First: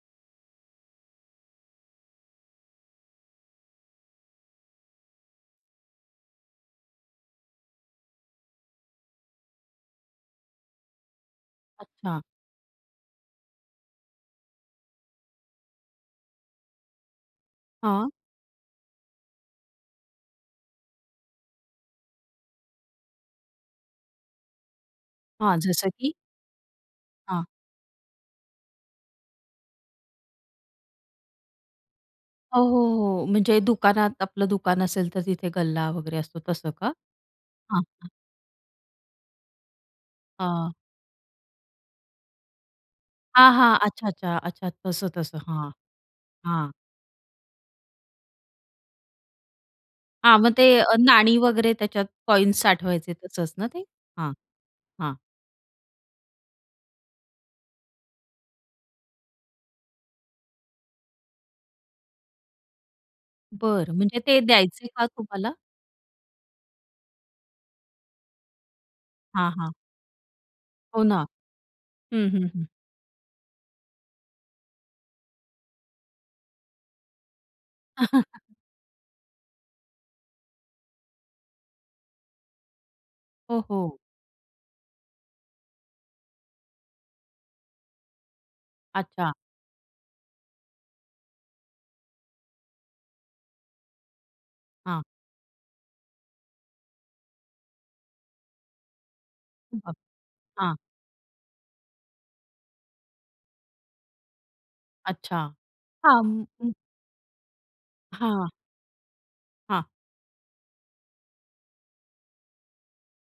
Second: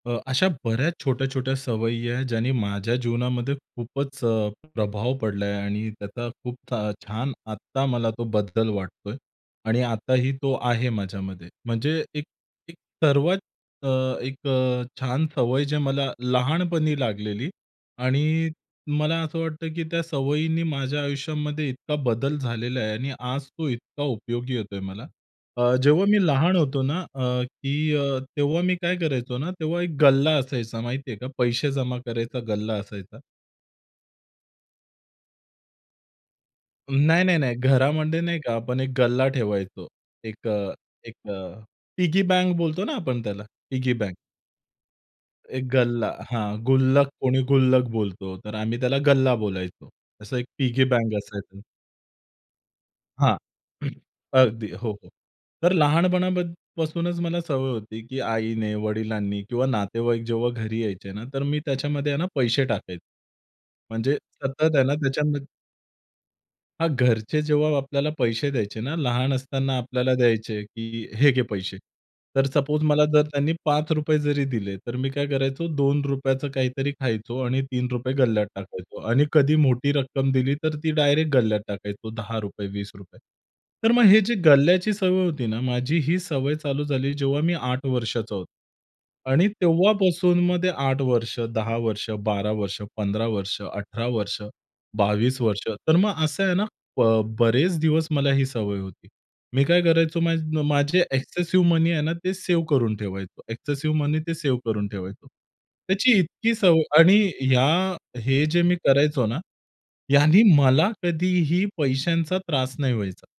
अ, अशा बऱ्याच छोट्या-छोट्या सवयी आहे ज्यांनी माझ्या जीवनामध्ये खूपच अ, प्रभाव पडला आहे आणि त्याचा खूप छ छान आत्ता मला तो बदल वाटतो आहे. आणि आताही तो आहे माझ्यामध्ये. म्हणजे अच्छा. एक, एक सर्वात अ, एक अ, छान सवय जे मला लहानपणी लागलेली हां. आणि मला असं वाटतं, की त्या सवयींनी माझ्या आयुष्यामध्ये इतका बदल झालेला आहे आणि आज तो इतका उपयोगी येतोय मला. हां. अ, जसं जेव्हा की? मी लहान होतो ना अ, हां. की अ, तेव्हा मी काय करायचो ना, तेव्हा एक गल्ला असायचा माहिती आहे का? पैसे जमा करायचा हो, गल्ला असायचा. हो. हो. म्हणजे दुकानात आपलं दुकान असेल तर, तिथे गल्ला वगैरे असतो. तसं का? नाही, नाही, नाही. हां, हां. घरामध्ये नाही का, आपण एक गल्ला ठेवायचो. एक हां. अ, एक अ, पिगी बँक बोलतो ना आपण त्याला, हां, हां. पिगी अच्छा, बँक. अच्छा, अच्छा. तसं, तसं. एक हां, गल्ला हां, हां. गुल्लक कोणी गुल्लक बोलतो. तर आम्ही त्याला गल्ला बोलायचो. असं हां. एक मग ते पिगी अ, बँक नाणी असायचं. वगैरे त्याच्यात कॉइन्स साठवायचे हां, तसंच ना ते. हां, अगदी, हो, हो. हां. तर लहानपणापासूनच मला सवय होती, की आईने, वडिलांनी किंवा नातेवाईक जेव्हा घरी यायचे ना, तर मी त्याच्यामध्ये ना पैसे टाकत. बरं म्हणजे म्हणजे ते सतत आहे द्यायचंय ना, का त्याच्यामध तुम्हाला? हां, घरचे जेव्हा आपल्याला पैसे द्यायचे ना, लहान हां, हां. असताना आपल्याला द्यायचे, हो की ना. "हे घे पैसे." हं, तर हं. हं. सपोज मला जर त्यांनी ₹5 जरी दिले, तर मी काय करायचो ₹2 चं काहीतरी खायचो आणि ₹3 गल्ल्यात टाकायचो. आणि कधी मोठी रक्कम दिली, तर ती डायरेक्ट गल्ल्यात टाकायचो ₹10, ₹20. हो, तर हो. मग हे जी गल्ल्याची सवय होती ना, माझी ही सवय चालू झाली जेव्हा मी 8 वर्षाचा होतो अच्छा. आणि तेव्हापासून मग ते 8 वर्ष, 10 वर्ष, 12 वर्ष, 15 वर्ष, 18 वर्ष, हां. 22 वर्ष, तर मग असं आहे ना, ब बरेच दिवस मला ही सवय होती. मी काय [unintelligible] करायचो मा हां. माझे एक्सेसिव्ह मनी आहे ना, ते सेव्ह करून ठेवायचो. एक्सेसिव्ह मनी ते सेव्ह करून ठेवायचो. अच्छा. त्याची हां. इतकी सवय आणि ह्या हे हां. जे मी करायचो ना, हां. यांनी मला कधीही पैशांचा त्रास नाही व्हायचा.